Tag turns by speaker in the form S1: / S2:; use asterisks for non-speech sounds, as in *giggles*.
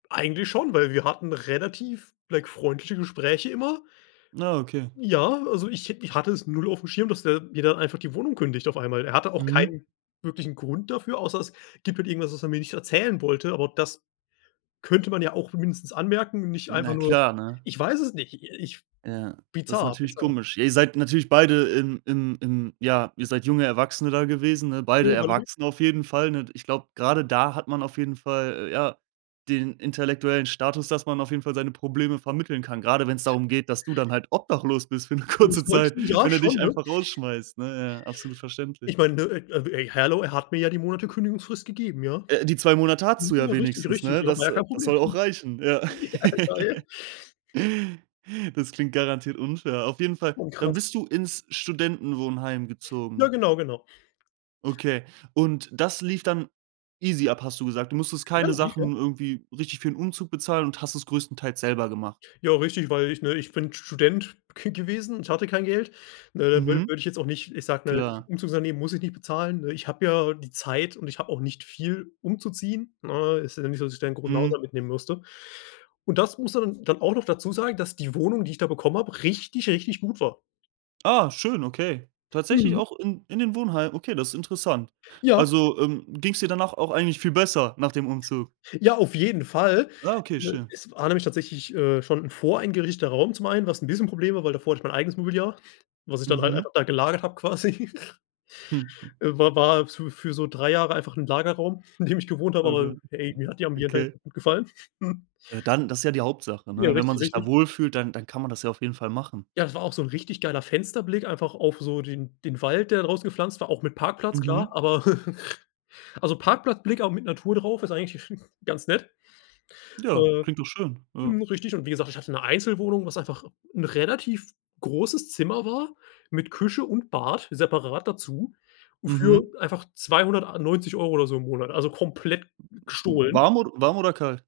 S1: Eigentlich schon, weil wir hatten relativ, *unintelligible* freundliche Gespräche immer
S2: Ah, okay.
S1: ja, also ich hätt ich hatte es 0 aufm Schirm, dass der mir dann einfach die Wohnung kündigt auf einmal. Er hatte auch
S2: Mhm.
S1: keinen wirklichen Grund dafür, außer es gibt halt irgendwas, was er mir nicht erzählen wollte, aber das könnte man ja auch mindestens anmerken und nicht einfach
S2: Na
S1: nur
S2: klar, ne?
S1: ich weiß es nicht ich
S2: Ja, das ist
S1: bizarr,
S2: natürlich
S1: bizarr.
S2: komisch. Ihr seid natürlich beide in in in ja, ihr seid junge Erwachsene da gewesen, ne? Beide
S1: *unintelligible*
S2: Erwachsene auf jeden Fall, ne? Ich glaub, grade da hat man auf jeden Fall, äh, ja, den intellektuellen Status, dass man auf jeden Fall seine Probleme vermitteln kann. Gerade wenn es darum geht, dass du dann halt obdachlos bist für 'ne kurze
S1: *unintelligible*
S2: Zeit
S1: Ja
S2: wenn er dich
S1: schon, ne?
S2: einfach rausschmeißt, ne? Ja, absolut verständlich.
S1: Ich meine, ne? E j hallo, er hat mir ja die Monate Kündigungsfrist gegeben, ja?
S2: Äh, die 2 Monate hattest
S1: Mhm,
S2: du ja
S1: ja, richtig,
S2: wenigstens,
S1: richtig,
S2: ne?
S1: ja. War
S2: Das
S1: ja kein
S2: das
S1: Problem
S2: soll
S1: *unintelligible*
S2: auch reichen. Ja. *laughs*
S1: *chuckles*
S2: Das klingt garantiert unfair. Auf jeden Fall
S1: Oh
S2: dann
S1: krass.
S2: bist du ins Studentenwohnheim
S1: Na,
S2: gezogen?
S1: genau, genau.
S2: Okay. Und das lief dann easy ab, hast du gesagt. Du musstest
S1: Ja,
S2: keine
S1: an sich ja.
S2: Sachen irgendwie richtig für 'n Umzug bezahlen und hast es größtenteils selber gemacht?
S1: Ja richtig, weil ich, ne, ich bin Student ge gewesen und hatte kein Geld. Ne, da wü
S2: Mhm.
S1: würde ich jetzt auch nicht, ich sage, ne,
S2: Klar.
S1: Umzugsunternehmen muss ich nicht bezahlen, ne? Ich habe ja die Zeit und ich habe auch nicht viel umzuziehen, ne? Ist ja nicht so, dass ich da 'nen großen
S2: Mhm.
S1: Haushalt mitnehmen musste. Und das musst du dann dann auch noch dazu sagen, dass die Wohnung, die ich da bekommen hab, richtig, richtig gut war.
S2: Ah, schön, okay. Tatsächlich
S1: Mhm.
S2: auch in in dem Wohnheim? Okay, das ist interessant.
S1: Ja.
S2: Also, ähm, ging's dir danach auch eigentlich viel besser nach dem Umzug?
S1: Ja, auf jeden Fall,
S2: Ah, okay,
S1: ne?
S2: schön.
S1: Es war nämlich tatsächlich, äh, schon 'n voreingerichteter Raum zum einen, was 'n bisschen Problem war, weil davor hatte ich mein eigenes Mobiliar, was ich dann halt
S2: Mhm.
S1: einfach da gelagert habe quasi. *giggles*
S2: *chuckles*
S1: Äh, war war fü für so 3 Jahre einfach 'n Lagerraum, in dem ich gewohnt habe,
S2: Oh
S1: aber
S2: Gott,
S1: hey, mir hat die Ambiente eigentlich
S2: okay.
S1: ganz gut gefallen. *chuckles*
S2: Ja dann, das ist ja die Hauptsache,
S1: Ja,
S2: ne? Wenn man
S1: richtig,
S2: sich da
S1: richtig.
S2: wohlfühlt, dann dann kann man das ja auf jeden Fall machen.
S1: Ja, das war auch so 'n richtig geiler Fensterblick einfach auf so den den Wald, der da draußen gepflanzt war, auch mit Parkplatz, klar,
S2: Mhm.
S1: aber *chuckles* also, Parkplatzblick, auch mit Natur drauf, ist eigentlich *chuckles* ganz nett.
S2: Ja,
S1: Äh,
S2: klingt doch schön, ja.
S1: mhm, richtig und wie gesagt, ich hatte 'ne Einzelwohnung, was einfach 'n relativ großes Zimmer war mit Küche und Bad separat dazu für
S2: Mhm.
S1: einfach 290 € oder so im Monat, also komplett g gestohlen.
S2: Warm od warm oder kalt?